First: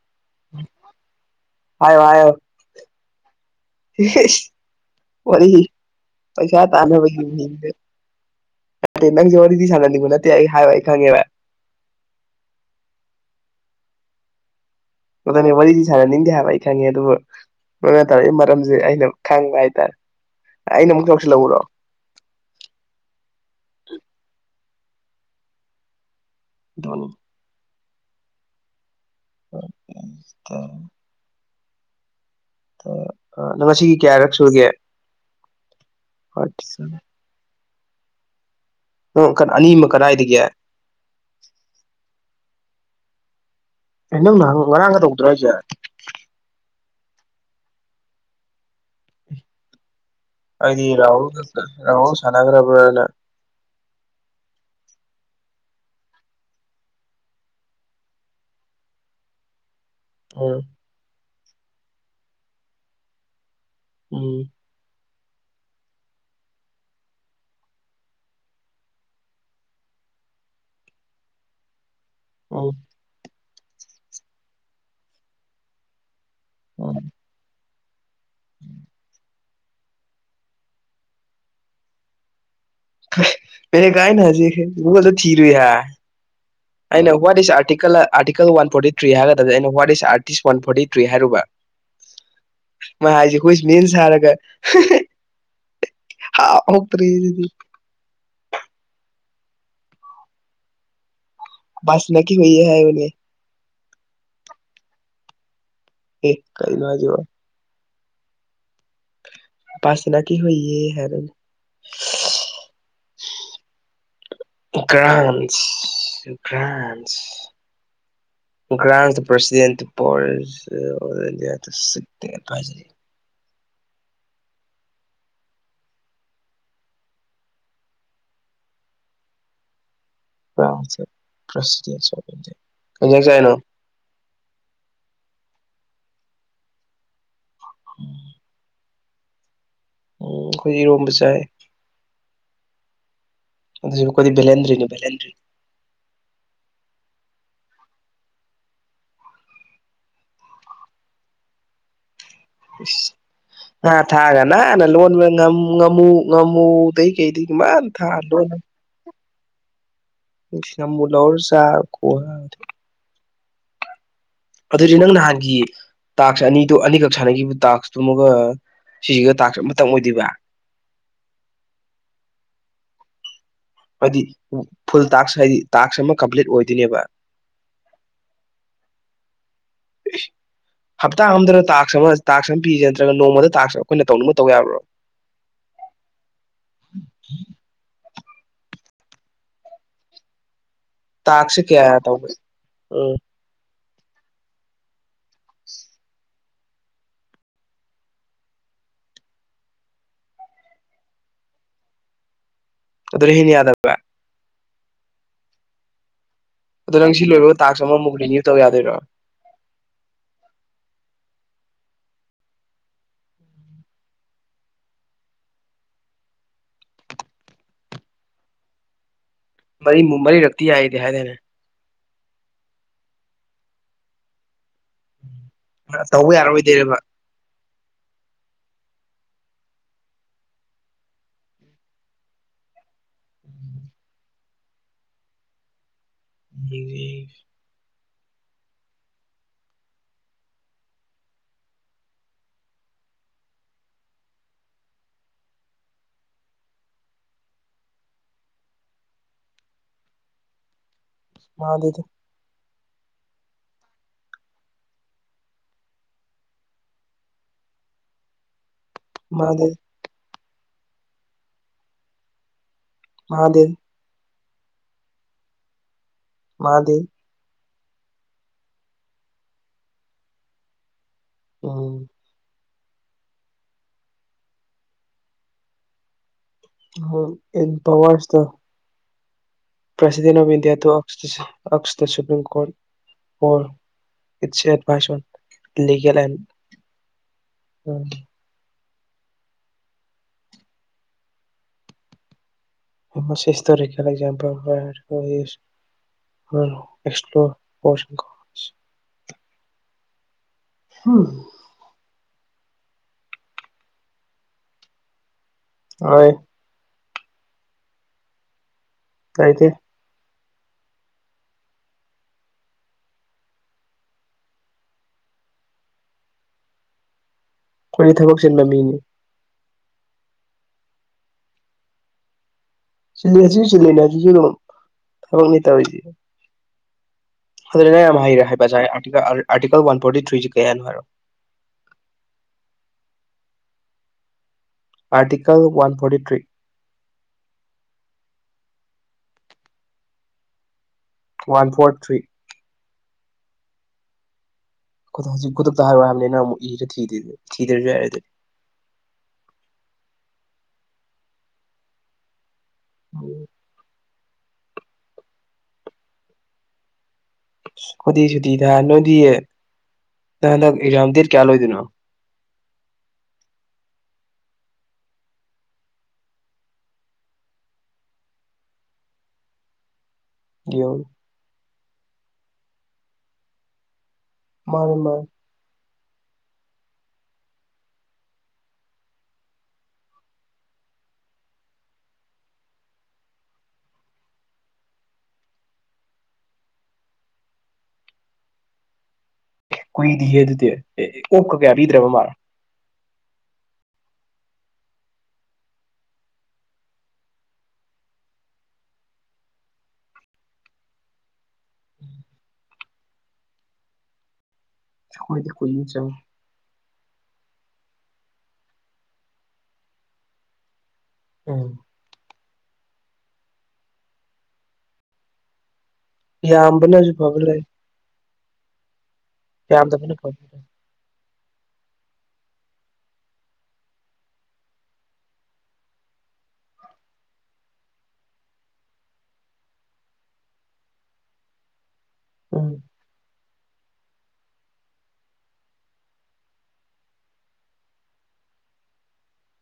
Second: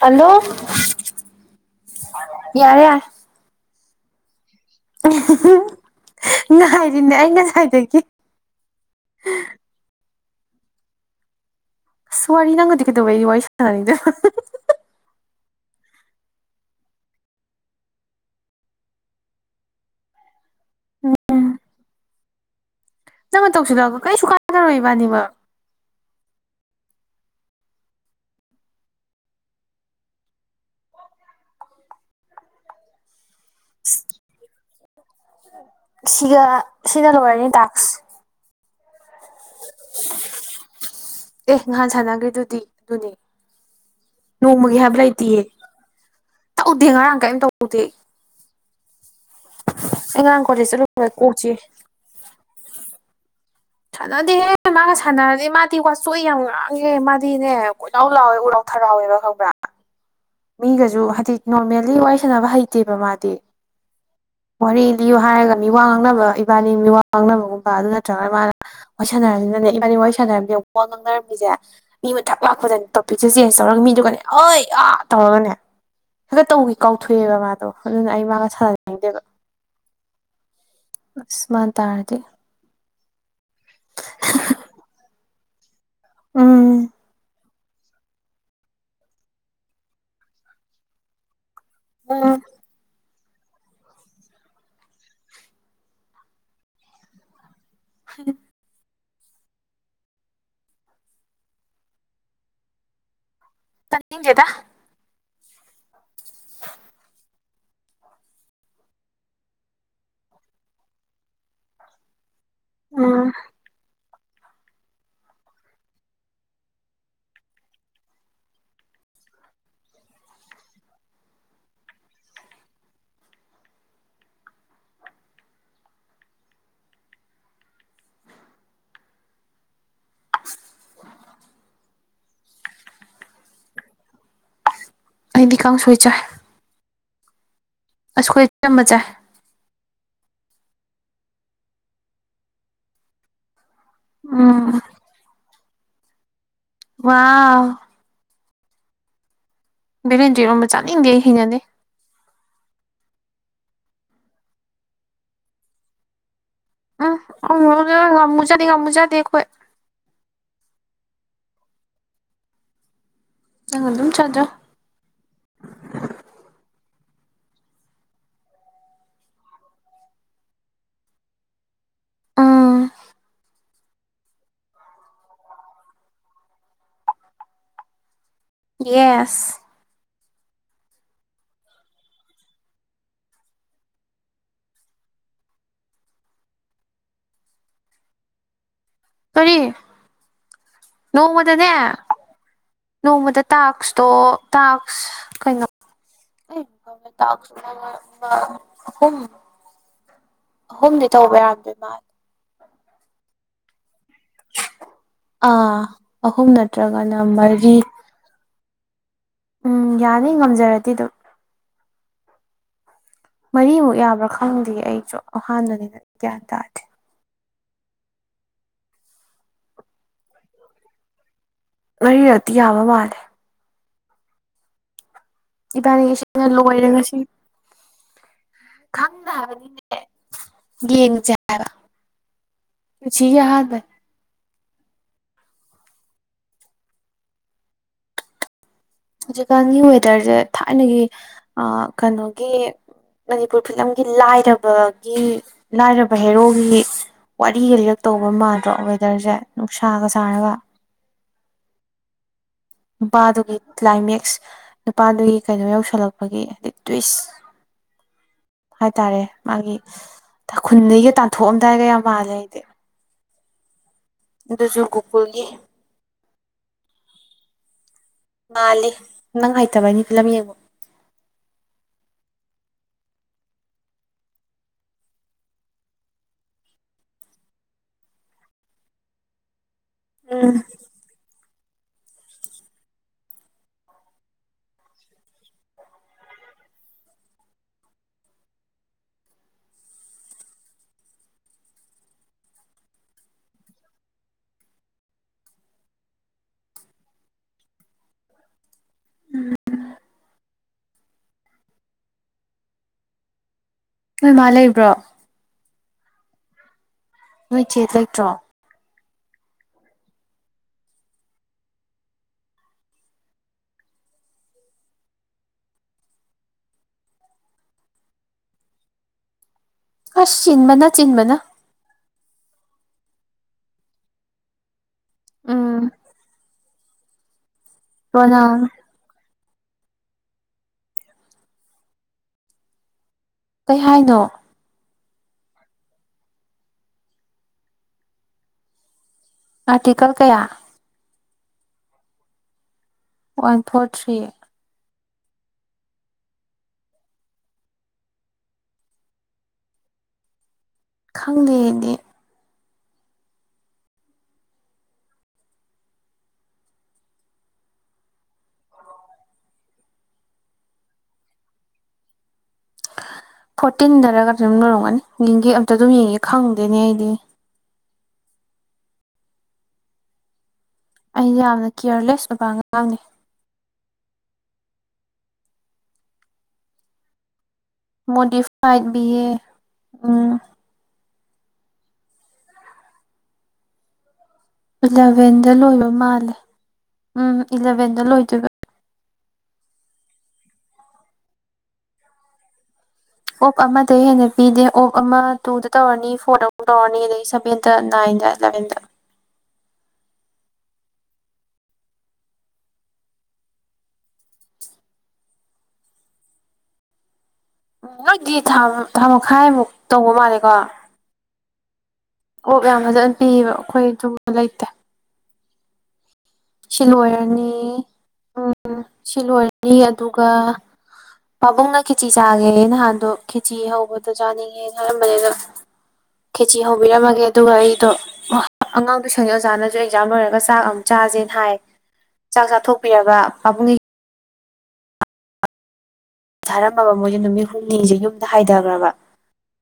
hello ꯌꯥꯔꯦ ꯌꯔꯦ ꯍꯦ ꯍꯦ ꯋꯥꯔꯤ ꯄꯩꯁꯥ ꯉꯥꯏꯔꯤꯅꯦ ꯇꯥꯟꯅꯕꯒꯤ ꯑꯩ ꯉꯁꯥꯏꯗꯒꯤ ꯅꯠꯇꯦ ꯅꯪꯖꯦ ꯋꯥꯔꯤꯗꯤ ꯁꯥꯟꯅꯅꯤꯡꯕ ꯅꯠꯇꯦ ꯑꯩ ꯍꯥꯏꯕ ꯑꯩ ꯈꯪꯉꯦꯕ ꯑꯁ ꯋꯥꯔꯤ ꯅꯪꯒꯗꯤ ꯀꯩꯗꯧꯕꯒꯤ ꯋꯥꯔꯤ ꯁꯥꯟꯅꯅꯤꯡꯗꯣꯕ ꯍꯥ ꯍꯥ ꯍꯥ ꯑꯗꯨꯗꯅꯤ ꯋꯥꯔꯤꯗꯤ ꯁꯥꯟꯅꯅꯤꯡꯗꯦ ꯍꯥꯏꯕ ꯑꯩ ꯈꯪꯉꯦ ꯑꯗꯨꯕꯨ ꯅꯣꯏꯅ ꯇꯧꯔꯛꯏ ꯃꯔꯝꯁꯦ ꯑꯩꯅ ꯈꯪꯕ ꯍꯥꯏꯇꯥꯔꯦ ꯑꯩꯅ ꯑꯃꯨꯛ ꯇꯧꯁꯜꯂꯛꯎꯔꯣ ꯅꯪꯅ ꯇꯧꯁꯤꯗ ꯀꯩꯁꯨ ꯀꯥꯟꯅꯔꯣꯏ ꯏꯕꯥꯟꯅꯤꯃꯛ [unintelligible] [unintelligible] ꯉꯁꯤꯒꯤ ꯀꯌꯥꯔꯛ ꯁꯨꯔꯒꯦ ꯁꯤꯒ ꯁꯤꯅ ꯂꯣꯏꯔꯅꯤ ꯇꯥꯛ ꯅꯪ ꯑꯅꯤꯃ ꯀꯗꯥꯏꯗꯒꯤ ꯑꯦ ꯉꯍꯥꯟ ꯁꯥꯟꯅꯒꯤꯗꯨꯗꯤ ꯑꯗꯨꯅꯦ ꯅꯪ ꯅꯍꯥꯟ ꯅꯣꯡꯃꯒꯤ ꯉꯔꯥꯡꯒ ꯍꯥꯏꯕ ꯇꯧꯗ꯭ꯔꯣ ꯂꯩꯇꯤꯌꯦ ꯍꯥꯏꯁꯦ ꯊꯦꯡ ꯉꯔꯥꯡ ꯀꯩꯝ ꯇꯧꯗꯦ ꯉꯔꯥꯡ ꯀꯣꯂꯦꯖ ꯑꯩꯗꯤ ꯆꯠꯂꯨꯕ ꯔꯍꯨꯜ ꯀꯣꯛ ꯀ ꯆꯤꯛꯑꯦ ꯔꯍꯨꯜ ꯁꯅꯥꯒ꯭ꯔꯕꯔꯅ ꯁꯥꯟꯅꯗꯦꯍꯦ ꯃꯥꯒ ꯁꯥꯟꯅꯔꯗꯤ ꯃꯥꯗꯤ ꯋꯥꯆꯣꯏ ꯌꯥꯝ ꯉꯥꯡꯉꯦ ꯃꯥꯗꯤꯅꯦ ꯀꯣꯏꯂꯥꯎ ꯂꯥꯎꯋꯦ ꯎꯔꯥꯎ ꯍꯔꯥꯎꯋꯦꯕ ꯈꯪꯕ꯭ꯔꯥ ꯎꯝ ꯃꯤꯒꯁꯨ ꯍꯥꯏꯗꯤ ꯅꯣꯔꯃꯦꯜꯂꯤ ꯋꯥꯔꯤ ꯁꯅꯕ ꯍꯩꯇꯦꯕ ꯃꯥꯗꯤ ꯎꯝ ꯄꯤꯌꯨ ꯍꯥꯏꯔꯒ ꯃꯤ ꯋꯥ ꯉꯥꯡꯅꯕ ꯏꯕꯥꯟꯅꯤ ꯃꯤ ꯋꯥ ꯉꯥꯡꯅꯕꯒꯨꯝꯕ ꯑꯗꯨ ꯅꯠꯇ꯭ꯔꯒꯅ ꯃꯥꯅ ꯋꯥꯔꯤ ꯁꯥꯟꯅꯔꯕꯅꯤꯅꯅꯦ ꯏꯕꯥꯟꯅꯤ ꯋꯥꯔꯤ ꯁꯥꯟꯅꯔꯝꯃꯤ ꯋꯥ ꯉꯥꯡꯅꯔꯛꯄꯁꯦ ꯃꯤ ꯃꯊꯛ ꯎꯝ ꯂꯥꯛꯄꯗ ꯇꯣꯄꯤꯛꯁꯦ ꯆꯦꯟꯖ ꯇꯧꯔꯒ ꯃꯤꯗꯨꯒꯅꯦ ꯍꯣꯏ ꯑꯥ ꯇꯧꯔꯒꯅꯦ ꯍꯟꯗꯛ ꯇꯧꯏ ꯎꯝ ꯀꯥꯎꯊꯣꯛꯑꯦꯕ ꯃꯥꯗꯣ ꯑꯗꯨꯅ ꯑꯩ ꯃꯥꯒ ꯁꯥꯥꯟꯅꯅꯤꯡꯗꯦꯕ ꯑꯁ ꯃꯥꯟꯅ ꯇꯥꯔꯗꯤ ꯃꯦꯅꯦꯀꯥ ꯑꯩꯅ ꯍꯧꯖꯤꯛ ꯒꯨꯒꯥꯜꯗ ꯊꯤꯔꯨꯏ ꯍꯥ um what is article article one forty three ꯍꯥꯏꯒꯗꯕꯁꯦ ꯑꯩꯅ what is article one forty three ꯍꯥꯏꯔꯨꯕ ꯑꯥ ꯃꯥ ꯍꯥꯏꯁꯦ ꯍꯨꯏꯖꯦ ꯍꯨꯏꯁ ꯃꯤꯟꯁ ꯍꯥꯏꯔꯒ ꯍꯥ ꯍꯥ ꯍꯥꯎꯇ꯭ꯔꯦ ꯁꯤꯗꯤ [unintelligible] ꯕꯁ ꯃꯦꯀꯤꯡ ꯂꯩꯌꯦ ꯍꯥꯏꯕꯅꯦ ꯇꯥꯅꯤꯡꯗꯦꯗ ꯑꯦ ꯀꯩꯅꯣ ꯍꯣꯏꯖꯤꯕꯣ ꯄꯥꯁꯅꯥꯀꯤ ꯍꯨꯏꯌꯦ ꯍꯥꯏꯕꯅꯦ ꯎꯝ ꯒ꯭ꯔꯥꯟꯁ ꯒ꯭ꯔꯥꯟꯁ [inaudible] [unintelligible] ꯀꯩ ꯍꯦꯟꯖꯥꯡ ꯆꯥꯏꯅꯣ ꯑꯩꯗꯤ ꯀꯥꯡꯁꯣꯏ ꯆꯥꯏ ꯑꯁ ꯑꯩꯈꯣꯏ ꯑꯆꯝꯕ ꯆꯥꯏ ꯎꯝ ꯑꯩꯈꯣꯏ ꯏꯔꯣꯝꯕ ꯆꯥꯏ ꯑꯗꯨꯁꯨ ꯑꯩꯈꯣꯏꯗꯤ ꯎꯝ ꯕꯦꯂꯦꯟꯗ꯭ꯔꯤꯅꯤ ꯕꯦꯂꯦꯟꯗ꯭ꯔꯤ ꯋꯥꯎ ꯕꯦꯂꯦꯟꯗ꯭ꯔꯤ ꯏꯔꯣꯟꯕ ꯆꯥꯅꯤꯡꯗꯦ ꯑꯩ ꯍꯩꯅꯗꯦ ꯥ ꯏꯁ ꯉꯥ ꯊꯥꯛꯒ ꯅꯥꯟꯅ ꯂꯣꯟꯕ ꯉꯥꯃꯨ ꯉꯥꯃꯨ ꯉꯥꯃꯨꯗꯩ ꯎꯝ ꯀꯩꯗꯤ ꯃꯌꯥꯝ ꯊꯥꯛꯑ ꯂꯣꯟꯕꯅꯦ ꯍꯣꯏ ꯏꯁ ꯉꯥꯃꯨ ꯂꯧꯔ ꯆꯥꯕ ꯈꯨꯍꯥꯎꯁꯤꯗꯤ ꯅꯪ ꯑꯗꯨꯝ ꯆꯥꯗ꯭ꯔꯣ ꯑꯗꯨꯗꯤ ꯅꯪ ꯅꯍꯥꯟꯒꯤ ꯇꯥꯛꯁ ꯑꯅꯤꯗꯣ ꯑꯅꯤꯈꯛ ꯁꯥꯟꯅꯈꯤꯕ ꯇꯥꯛꯁꯇꯨꯃꯒ ꯁꯤꯁꯤꯒ ꯇꯥꯛꯁ ꯑꯃꯇꯪ ꯑꯣꯏꯗꯣꯏꯕ ꯎꯝ ꯍꯥꯏꯗꯤ ꯐꯨꯜ ꯇꯥꯛꯁ ꯍꯥꯏꯗꯤ ꯇꯥꯛꯁ ꯑꯃ ꯀꯝꯄ꯭ꯂꯤꯠ ꯑꯣꯏꯗꯨꯏꯅꯦꯕ ꯌꯦꯁ ꯍꯞꯇꯥ ꯑꯃꯗꯔ ꯇꯥꯛꯁ ꯑꯃ ꯇꯥꯛꯁ ꯑꯃ ꯄꯤꯔꯤꯁꯦ ꯅꯠꯇ꯭ꯔꯒ ꯅꯣꯡꯃꯗ ꯇꯥꯛꯁ ꯑꯩꯈꯣꯏꯅ ꯇꯧꯅꯤꯡꯕ ꯇꯧꯕ ꯌꯥꯕ꯭ꯔꯣ [inaudible] [inaudible] ꯀꯔꯤ ꯇꯥꯛꯁꯦ ꯅꯣꯡꯃꯗꯅꯦ ꯀꯌꯥ ꯇꯧꯕ ꯎꯝ ꯅꯣꯡꯃꯗ ꯇꯥꯛꯁ ꯇꯣ ꯇꯥꯛꯁ ꯀꯩꯅꯣ [unintelligible] ꯑꯍꯨꯝ ꯑꯍꯨꯝꯗꯤ ꯇꯧꯕ ꯌꯥꯔꯝꯗꯨꯏ ꯃꯥꯂꯦ ꯑꯗꯨꯗꯩ ꯍꯦꯟꯅ ꯌꯥꯗꯕ꯭ꯔꯥ ꯑꯥ ꯑꯍꯨꯝ ꯑꯗꯣ ꯅꯪ ꯅꯠꯇ꯭ꯔꯒꯅ ꯁꯤ ꯂꯣꯏꯕ ꯃꯔꯤ ꯇꯥꯛꯁ ꯑꯃꯃꯨꯛ ꯔꯤꯅ꯭ꯌꯨ ꯇꯧ ꯌꯥꯗꯨꯏꯔꯣ ꯎꯝ ꯌꯥꯅꯤ ꯉꯝꯖꯔꯗꯤ ꯑꯗꯨꯝ ꯃꯔꯤꯃꯨꯛ ꯌꯥꯕ꯭ꯔꯥ ꯈꯪꯗꯦ ꯑꯩꯁꯨ ꯑꯍꯥꯟꯕꯅꯤꯅ ꯒ꯭ꯌꯥꯟ ꯇꯥꯗꯦ ꯃꯔꯤꯃꯨꯛ ꯃꯔꯤꯔꯛꯇꯤ ꯌꯥꯏꯌꯦꯗꯤ ꯍꯥꯏꯗꯥꯏꯅꯦ ꯃꯔꯤꯔꯛꯇꯤ ꯌꯥꯕ ꯃꯥꯜꯂꯦ ꯏꯕꯥꯏꯅꯤꯒꯤ ꯇꯧꯕ ꯁꯤꯅ ꯂꯣꯏꯔꯦ ꯌꯥꯔꯣꯏꯗꯣꯏꯔꯕ ꯉꯁꯤꯒꯤ ꯈꯪꯗꯦ ꯍꯥꯏꯕꯅꯤꯅꯦ ꯌꯦꯡꯖꯦ ꯍꯥꯏꯕ ꯄꯨꯟꯁꯤꯒꯤ ꯑꯍꯥꯟꯕꯅꯦ [unintelligible] ꯍꯧꯖꯤꯛꯀꯥꯟꯒꯤ ꯋꯦꯗ꯭ꯔꯖꯦ ꯊꯥꯏꯅꯒꯤ ꯑꯥ ꯀꯅꯣꯒꯤ ꯃꯅꯤꯄꯨꯔ ꯐꯤꯂꯝꯒꯤ ꯂꯥꯏꯔꯕꯒꯤ ꯂꯥꯏꯔꯕ ꯍꯦꯔꯣꯒꯤ ꯋꯥꯔꯤꯒ ꯂꯤꯔꯛꯇ ꯇꯧꯕ ꯃꯥꯟꯗ꯭ꯔꯣ ꯋꯦꯗꯔꯁꯦ ꯅꯨꯡꯁꯥꯒ ꯁꯥꯔꯒ ꯃꯥꯟꯗꯦꯗ ꯅꯨꯄꯥꯗꯨꯒꯤ ꯀ꯭ꯂꯥꯏꯃꯦꯛꯁ ꯅꯨꯄꯥꯗꯨꯒꯤ ꯀꯩꯅꯣ ꯌꯧꯁꯜꯂꯛꯄꯒꯤ ꯍꯥꯏꯗꯤ ꯇ꯭ꯨꯋꯤꯁ [inaudible] ꯍꯥꯏꯇꯥꯔꯦ ꯃꯥꯒꯤ ꯃꯥꯗꯦ ꯈꯨꯟꯗꯒꯤꯒ ꯇꯥꯟꯊꯣꯛ ꯑꯝꯗꯥꯏꯒ ꯌꯥꯝ ꯃꯥꯜꯂꯦ ꯑꯩꯗꯤ ꯃꯥꯟꯗꯦ ꯑꯗꯨꯁꯨ ꯒꯣꯀꯨꯜꯒꯤ ꯃꯥꯟꯗꯦꯍꯦ ꯃꯥꯂꯦ ꯅꯪ ꯍꯩꯇꯕꯒꯤꯅꯤ ꯐꯤꯂꯝ ꯌꯦꯡꯕ ꯎꯝ ꯍꯣꯏ ꯏꯝꯄꯥꯎꯋꯔꯁꯇꯣ president of um India to ꯑꯛꯁꯇ ꯁꯨꯄ꯭ꯔꯤꯝ ꯀꯣꯔꯠ [unintelligible] ꯎꯝ [unintelligible] ꯑꯦꯁꯄ꯭ꯂꯣꯔ [unintelligible] ꯍꯝ ꯅꯣꯏ ꯃꯥꯥ ꯂꯩꯕ꯭ꯔꯣ ꯍꯣꯏ ꯅꯣꯏ ꯆꯦ ꯂꯩꯇ꯭ꯔꯣ ꯂꯩꯇꯦ ꯑꯩꯈꯣꯏꯒꯤ ꯊꯕꯛ ꯆꯤꯟꯕ ꯃꯤꯅꯤ ꯑꯁ ꯆꯤꯟꯕꯅ ꯆꯤꯟꯕꯅ ꯁꯤꯁꯤꯁꯨ ꯁꯤ ꯂꯩꯅ ꯍꯥꯏꯁꯤꯁꯨ ꯊꯕꯛ ꯅꯦ ꯎꯝ ꯇꯧꯏꯁꯦ ꯑꯗꯨ ꯌꯥꯝ ꯍꯩꯔꯦ ꯔꯣꯅꯥꯜ ꯍꯥꯏꯕ ꯑꯔꯇꯤꯀꯜ ꯑꯥꯔꯇꯤꯀꯜ ꯋꯥꯟ ꯐꯣꯔꯇꯤ ꯊ꯭ꯔꯤꯁꯤ ꯀꯩ ꯍꯥꯏꯅꯣ ꯍꯥꯏꯔꯛꯑꯣ ꯀꯩ ꯍꯥꯏꯅꯣ article one forty three article ꯀꯌꯥ one four three one four three ꯍꯧꯖꯤꯛ ꯈꯨꯗꯛꯇ ꯍꯥꯏꯔꯛꯑꯣ ꯍꯥꯏꯕꯅꯤ ꯑꯃꯨꯛ ꯏꯔ ꯊꯤꯗ꯭ꯔꯁꯨ ꯌꯥꯔꯦ ꯑꯗꯨꯗꯤ [inaudible] ꯈꯪꯗꯦꯅꯦ [unintelligible] ꯑꯩꯈꯣꯏꯗꯤ ꯁꯨꯇꯤ ꯊꯥꯏ ꯅꯣꯏꯗꯤ ꯅꯪ ꯍꯟꯗꯛ ꯑꯦꯛꯖꯥꯝ ꯗꯦꯛ ꯀꯌꯥ ꯂꯣꯏꯗꯣꯏꯅꯣ [inaudible] ꯐꯣꯔꯇꯤꯟꯗꯔꯒ ꯑꯗꯨꯝ ꯂꯣꯏꯔꯝꯒꯅꯤ ꯌꯦꯡꯒꯦ ꯑꯝꯇ ꯑꯗꯨꯝ ꯌꯦꯡꯉꯦ ꯈꯪꯗꯦꯅꯦ ꯑꯩꯗꯤ ꯌꯦꯡꯉꯣ ꯑꯩ ꯌꯥꯝꯅ ꯀꯤꯌꯔꯂꯦꯁ ꯑꯣꯏꯕ ꯑꯉꯥꯡꯅꯤ ꯃꯥꯅꯦ ꯃꯥꯅꯦ ꯃꯣꯗꯤꯐꯥꯏꯠ ꯕꯤꯑꯦ ꯎꯝ ꯏꯂꯚꯦꯟꯗ ꯂꯣꯏꯕ ꯃꯥꯜꯂꯦ ꯎꯝ ꯏꯂꯚꯦꯟꯗ ꯂꯣꯏꯗꯣꯏꯕ ꯀꯨꯏꯗꯦꯍꯦ ꯑꯗꯨꯗꯤ ꯑꯣꯐ ꯀ ꯀꯌꯥ ꯄꯤꯗ꯭ꯔꯕ ꯃꯥꯜꯂꯦ ꯑꯣꯞ ꯑꯃꯗꯩ ꯍꯦꯟꯅ ꯄꯤꯗꯦ ꯑꯣꯐ ꯑꯃ ꯇꯨꯗ ꯇꯧꯔꯅꯤ ꯐꯣꯔꯗ ꯑꯃꯨꯛ ꯇꯧꯔꯅꯤ ꯑꯗꯩ ꯁꯚꯦꯟꯗ ꯅꯥꯏꯟ [unintelligible] [inaudible] ꯑꯈꯣꯏꯗꯤ ꯀꯨꯞꯃꯨꯛ ꯆꯪꯉꯦ ꯎꯝ ꯅꯣꯏꯗꯤ ꯊꯥ ꯊꯥ ꯃꯈꯥꯏꯃꯨꯛ ꯇꯧꯕ ꯃꯥꯜꯂꯦꯀꯣ ꯎꯝ ꯑꯣꯕ ꯌꯥꯝ ꯐꯖꯅ ꯄꯤꯌꯦꯕ ꯑꯩꯈꯣꯏ ꯑꯗꯨꯝꯕ ꯂꯩꯇꯦ ꯁꯤ ꯌꯥꯝꯕꯅꯁꯨ ꯐꯕ ꯂꯣꯏꯔꯅꯤ ꯂꯩ ꯎꯝ ꯁꯤ ꯂꯣꯏꯔꯅꯤ ꯌꯥꯝꯗꯕꯅ ꯑꯗꯨꯒ ꯐꯕ ꯂꯩ ꯄꯥꯕꯨꯡꯅ ꯈꯦꯆꯤ ꯆꯥꯒꯦ ꯅꯍꯥꯟꯗꯣ ꯈꯦꯆꯤ ꯍꯧꯕꯗꯣ ꯆꯥꯅꯤꯡꯉꯦꯅ ꯍꯥꯏꯔꯝꯕꯅꯦ ꯗꯣ ꯈꯦꯆꯤ ꯍꯧꯕꯤꯔꯝꯃꯒꯦ ꯑꯗꯨꯒ ꯑꯩꯗꯣ ꯑꯉꯥꯡ ꯇꯨꯏꯁꯟ ꯑꯣꯖꯥꯅꯁꯨ ꯑꯦꯛꯖꯥꯝ ꯂꯣꯏꯔꯒ ꯆꯥꯛ ꯑꯃꯨꯛ ꯆꯥꯁꯦ ꯍꯥꯏ ꯆꯥꯛ ꯎꯝ ꯆꯥꯊꯣꯛꯄꯤꯔꯕ ꯄꯥꯕꯨꯡꯒꯤ ꯊꯥꯔꯝꯃꯕ ꯃꯣꯏꯖꯦ ꯅꯨꯃꯤꯠ ꯍꯨꯝꯅꯤꯁꯦ ꯌꯨꯝꯗ ꯍꯥꯏꯊꯈ꯭ꯔꯕ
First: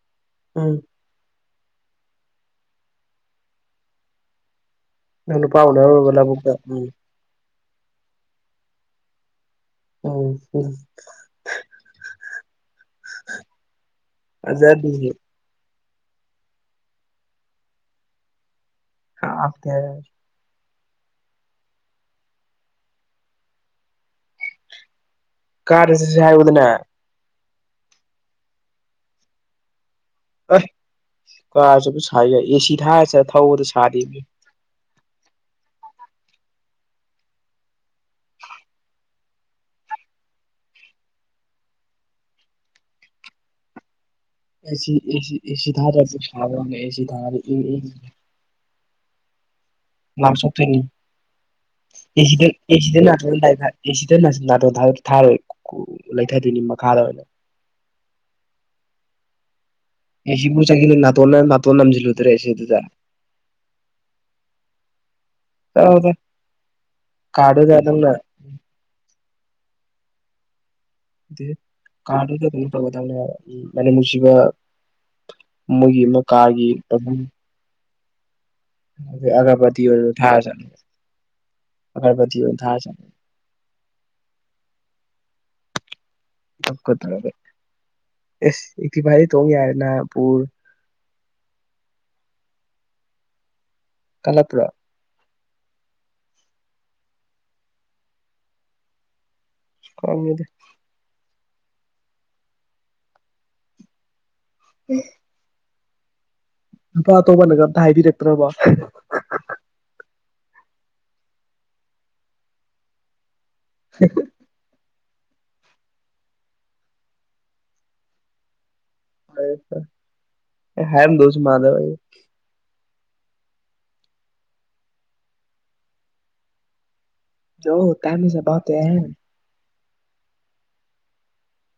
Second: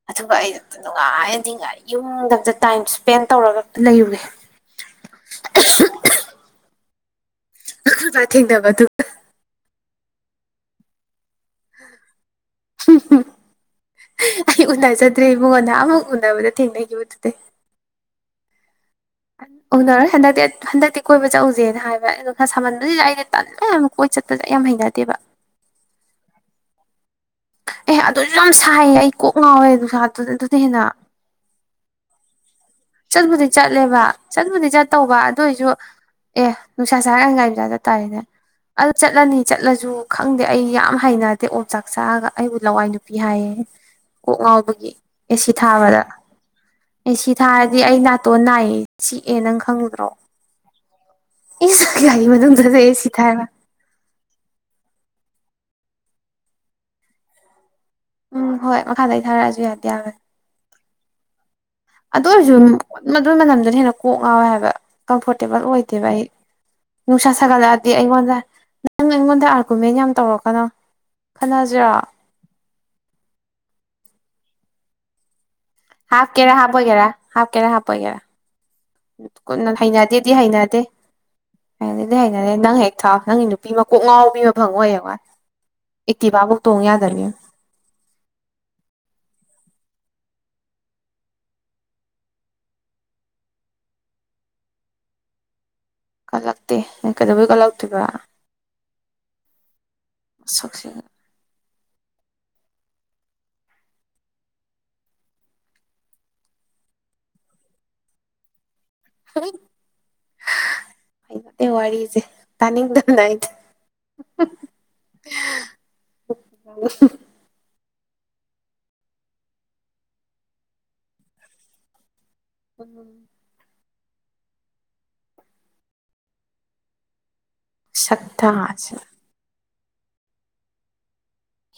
ꯑꯗꯨꯒ ꯎꯝ ꯑꯩꯩꯗꯣ ꯅꯨꯡꯉꯥꯏ ꯗꯤꯡꯒꯔꯒꯤ ꯃꯑꯣꯡꯗ ꯑꯝꯇ ꯇꯥꯏꯝ ꯁ꯭ꯄꯦꯟ ꯇꯧꯔꯒ ꯑꯝꯇ ꯂꯩꯔꯨꯒꯦ ꯅꯪ ꯅꯨꯄꯥ ꯎꯅꯔꯨꯔꯕ ꯂꯧꯕꯨꯛꯇ ꯎꯝ ꯊꯦꯡꯗꯕꯗꯨ ꯎꯝ ꯎꯝ ꯑꯩ ꯐꯖꯅꯤꯍꯦ ꯎꯅꯖꯗ꯭ꯔꯦ ꯏꯕꯨꯡꯉꯣ ꯅꯍꯥꯟꯃꯨꯛ ꯎꯅꯕꯗꯨꯗ ꯊꯦꯡꯅꯈꯤꯕꯗꯨꯗꯩꯩ ꯎꯅꯔ ꯍꯟꯅꯗꯛ ꯗꯦꯠ ꯍꯟꯗꯛꯇꯤ ꯀꯣꯏꯕ ꯆꯧꯁꯦꯅ ꯍꯥꯏꯕ ꯑꯩꯗꯣ ꯁꯥꯃꯟꯕꯁꯤꯗ ꯑꯩꯗꯤ ꯇꯟꯕ ꯌꯥꯝ ꯀꯣꯏ ꯆꯠꯄꯁꯦ ꯑꯩꯌꯥꯝ ꯍꯩꯅꯗꯦꯕ ꯀꯥꯔꯗ ꯆꯠꯁꯦ ꯍꯥꯏꯌꯨꯗꯅ ꯑꯦ ꯑꯗꯨꯑꯣꯏꯁꯨ ꯌꯥꯝ ꯁꯥꯏꯌꯦ ꯑꯩ ꯀꯣꯛ ꯉꯥꯎꯋꯦ ꯅꯨꯡꯁꯥ ꯗꯨ ꯗꯨꯗ ꯑꯦ ꯍꯦꯟꯅ ꯀꯥꯔ ꯆꯠꯄ ꯁꯥ ꯌꯥꯏ ꯑꯦꯁꯤ ꯊꯥꯔ ꯆꯠ ꯆꯠꯄꯨꯗꯤ ꯊꯧꯕꯗꯣ ꯆꯠꯂꯦꯕ ꯁꯥꯗꯦꯃꯤ ꯆꯠꯄꯨꯗꯤ ꯆꯠꯇꯧꯕ ꯑꯗꯨ ꯑꯣꯏꯖꯨ ꯑꯦ ꯅꯨꯡꯁꯥ ꯁꯥꯔꯥ ꯒꯥꯔꯤ ꯃꯆꯥ ꯆꯠ ꯇꯥꯔꯦꯅꯦ ꯑ ꯆꯠꯂꯅꯤ ꯆꯠꯂꯁꯨ ꯈꯪꯗꯦ ꯑꯩ ꯌꯥꯝ ꯍꯩꯅꯗꯦ ꯑꯣꯝꯆꯥꯛ ꯆꯥꯛꯑꯒ ꯑꯩꯕꯨ ꯂꯋꯥꯏ ꯅꯨꯄꯤ ꯍꯥꯏꯌꯦ [unintelligible] ꯉꯥꯎꯕꯒꯤ ꯑꯦꯁꯤ ꯑꯦꯁꯤ ꯑꯦꯁꯤ ꯊꯥꯕꯗ ꯊꯥꯗꯔꯁꯨ ꯁꯥꯏꯌꯦꯅꯦ ꯑꯦꯁꯤ ꯊꯥꯔꯗꯤ ꯏꯪ ꯊꯥꯔꯗꯤ ꯏꯪ ꯑꯩ ꯅꯥꯇꯣꯟ ꯅꯥꯏꯌꯦ ꯆꯤꯛꯑꯦ ꯅꯪ ꯈꯪꯗ꯭ꯔꯣ ꯅꯥꯝ ꯁꯣꯛꯇꯣꯏꯅꯤ ꯏꯁ ꯒꯥꯔꯤ ꯑꯦꯁꯤꯗ ꯃꯅꯨꯡꯗꯁꯨ ꯑꯦꯁꯤꯗ ꯑꯦꯁꯤ ꯅꯥꯇꯣꯟ ꯊꯥꯏꯕ ꯅꯥꯏ ꯑꯦꯁꯤꯗ ꯅꯇꯣꯟ ꯊꯥꯔꯣꯏ ꯂꯩꯊꯗꯣꯏꯅꯤ ꯃꯈꯥꯗ ꯑꯣꯏꯅ ꯎꯝ ꯍꯣꯏ ꯃꯈꯥꯗꯩ ꯊꯥꯔꯛꯑꯁꯨ ꯌꯥꯏ ꯑꯦꯁꯤꯕꯨ ꯆꯪ ꯅꯥꯇꯣꯟ ꯅꯞ ꯑꯗꯨꯑꯣꯏꯔꯁꯨ ꯑꯗꯨꯒꯤ ꯃꯅꯝꯗꯨꯅ ꯍꯦꯟꯅ ꯀꯣꯛ ꯉꯥꯎꯋꯦ ꯍꯥꯏꯕ ꯀꯝꯐꯣꯔꯇꯦꯕꯜ ꯑꯣꯏꯗꯦꯕ ꯆꯠꯂꯣꯗ ꯑꯩ ꯅꯨꯡꯁꯥ ꯀꯥꯔꯗꯨꯗ ꯁꯥꯒꯠꯂꯛꯑꯗꯤ ꯅꯪꯅ ꯑꯩꯉꯣꯟꯗ ꯅꯪ ꯑꯩꯉꯣꯟꯗ ꯑꯥꯔꯒꯨꯃꯦꯟ ꯌꯥꯝ ꯇꯧꯔꯛꯀꯅꯣ ꯗꯦ ꯈꯟꯅꯁꯤꯔꯣ ꯀꯥꯔꯗꯨꯗ ꯑꯗꯨꯝ ꯇꯧꯒꯗꯕꯅꯦꯕ ꯃꯅꯝ ꯅꯨꯁꯤꯕ ꯍꯥꯞꯀꯦꯔꯥ ꯍꯥꯞꯄꯣꯏꯒꯦꯔꯥ ꯍꯥꯞꯀꯦꯔꯥꯥ ꯍꯥꯞꯄꯣꯏꯒꯦꯔꯥ ꯑꯒꯔꯕꯇꯤ ꯑꯣꯏꯅ ꯍꯩꯅꯗꯦꯗꯤ ꯊꯥꯔ ꯆꯠꯂꯣ ꯍꯩꯅꯗꯦ ꯍꯩꯅꯗꯦ ꯑꯒꯔꯕꯇꯤ ꯍꯩꯅꯗꯦ ꯑꯣꯏꯅ ꯊꯥꯔ ꯅꯪ ꯍꯦꯛ ꯆꯠꯂꯣ ꯊꯥꯎ ꯅꯪꯒꯤ ꯅꯨꯄꯤ ꯃꯀꯣꯛ ꯉꯥꯎꯕꯤ ꯑꯃꯥ ꯐꯪꯉꯣ ꯍꯌꯦꯡ ꯋꯥꯥꯏ ꯗꯞꯀꯇꯧꯒ ꯑꯁ ꯑꯦꯇꯤꯚꯥꯗꯤ ꯊꯣꯡ ꯌꯥꯔꯦ ꯅꯥꯕ ꯄꯨ [unintelligible] ꯀꯂꯛꯄ꯭ꯔꯥ ꯀꯠꯂꯛꯇꯦ ꯀꯩꯗꯧꯕꯩ ꯀꯜꯂꯛꯇꯣꯏꯕ ꯈꯪꯉꯦꯗꯥ ꯏꯁ ꯅꯨꯄꯥ ꯑꯇꯣꯞꯄꯅꯒ ꯑꯝꯇ ꯍꯥꯏꯕꯤꯔꯛꯇ꯭ꯔꯕꯣ ꯋꯥꯔꯤꯁꯦ ꯇꯥꯅꯤꯡꯗꯕꯅ ꯑꯩꯗꯤ [unintelligible] [unintelligible] ꯐꯥꯔꯦ ꯐꯥꯔꯦ ꯑꯩ ꯍꯥꯏꯔꯝꯗꯣꯏꯁꯨ ꯃꯥꯟꯗꯕ ꯑꯩ ꯎꯝ ꯁꯛ ꯊꯥꯁꯦ [unintelligible]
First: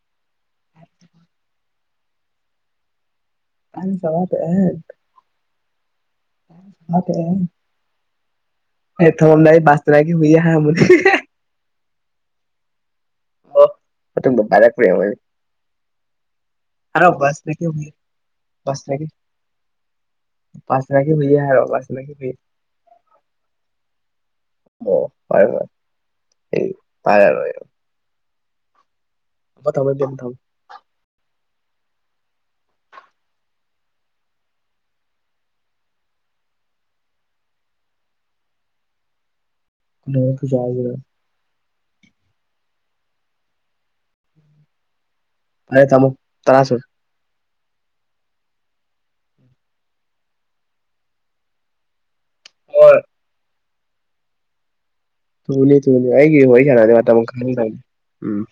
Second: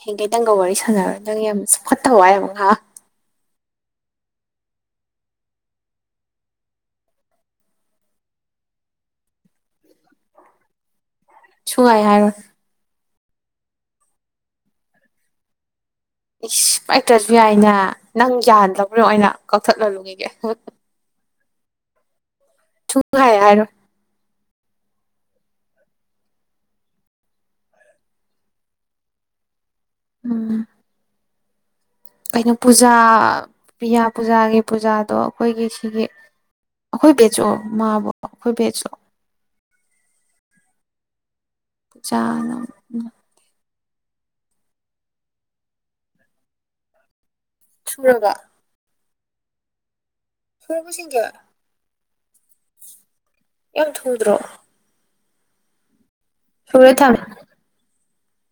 ꯍꯌꯦꯒꯩ ꯅꯪꯒ ꯋꯥꯔꯤ ꯁꯥꯟꯅꯔꯔꯣꯏ ꯅꯪ ꯌꯥꯝ ꯆꯥꯎꯈꯠꯇꯕ ꯋꯥ ꯌꯥꯝ ꯉꯥꯡꯉꯦ [unintelligible] [unintelligible] ꯍꯦꯛ ꯇꯧꯔꯥꯝꯗꯥꯏ ꯕꯥꯁꯇꯔ ꯃꯤ ꯍꯥꯏꯔꯝ ꯁꯨꯍꯥꯏ ꯍꯥꯏꯔꯣꯏ ꯑꯣ ꯃꯊꯪꯗ ꯄꯥꯔꯛꯄ꯭ꯔ ꯌꯦꯡꯉꯨ ꯑꯩꯅ ꯏꯁ ꯄꯥꯏꯔꯛꯇ꯭ꯔꯁꯨ ꯌꯥꯏꯅꯥ ꯍꯨꯏ ꯅꯪ ꯌꯥꯍꯟꯗꯕ꯭ꯔꯥ ꯕꯥꯁꯇꯅꯥꯒꯤ ꯌꯦꯡꯉꯨ ꯑꯩꯅ ꯀꯛꯊꯠꯍꯜꯂꯨꯒꯤꯒꯦ ꯕꯥꯁꯇꯅꯥꯒꯤ [unintelligible] ꯁꯨꯡꯍꯥꯏ ꯍꯥꯏꯔꯣꯏ ꯑꯣ ꯐꯥꯔꯦ ꯐꯥꯔꯦ ꯑꯩ ꯄꯥꯏꯔꯔꯣꯏꯕ ꯎꯝ [unintelligible] ꯀꯩꯅꯣ ꯄꯨꯖꯥ ꯄꯤꯌꯥ ꯄꯨꯖꯥꯒꯤ ꯄꯨꯖꯥꯗꯣ ꯑꯩꯈꯣꯏꯒꯤ ꯁꯤꯒꯤ ꯑꯩꯈꯣꯏ ꯕꯦꯆꯔꯣ ꯃꯥꯕꯨ ꯑꯩꯈꯣꯏ ꯕꯦꯆꯔꯣ [unintelligible] [unintelligible] ꯐꯥꯔꯦ ꯊꯝꯃꯨ ꯇꯔꯥ ꯁꯨꯔꯦ ꯁꯨꯔꯕꯣ [unintelligible] ꯍꯣꯏ ꯌꯥꯝ ꯊꯨꯗꯔꯣ ꯊꯨꯅꯤ ꯊꯨꯅꯤ ꯑꯩꯒꯤ ꯋꯥꯔꯤ ꯁꯥꯟꯅꯔꯗꯤ ꯊꯝꯃꯦ ꯃꯇꯝ ꯈꯪꯗꯕꯅꯤ ꯎꯝ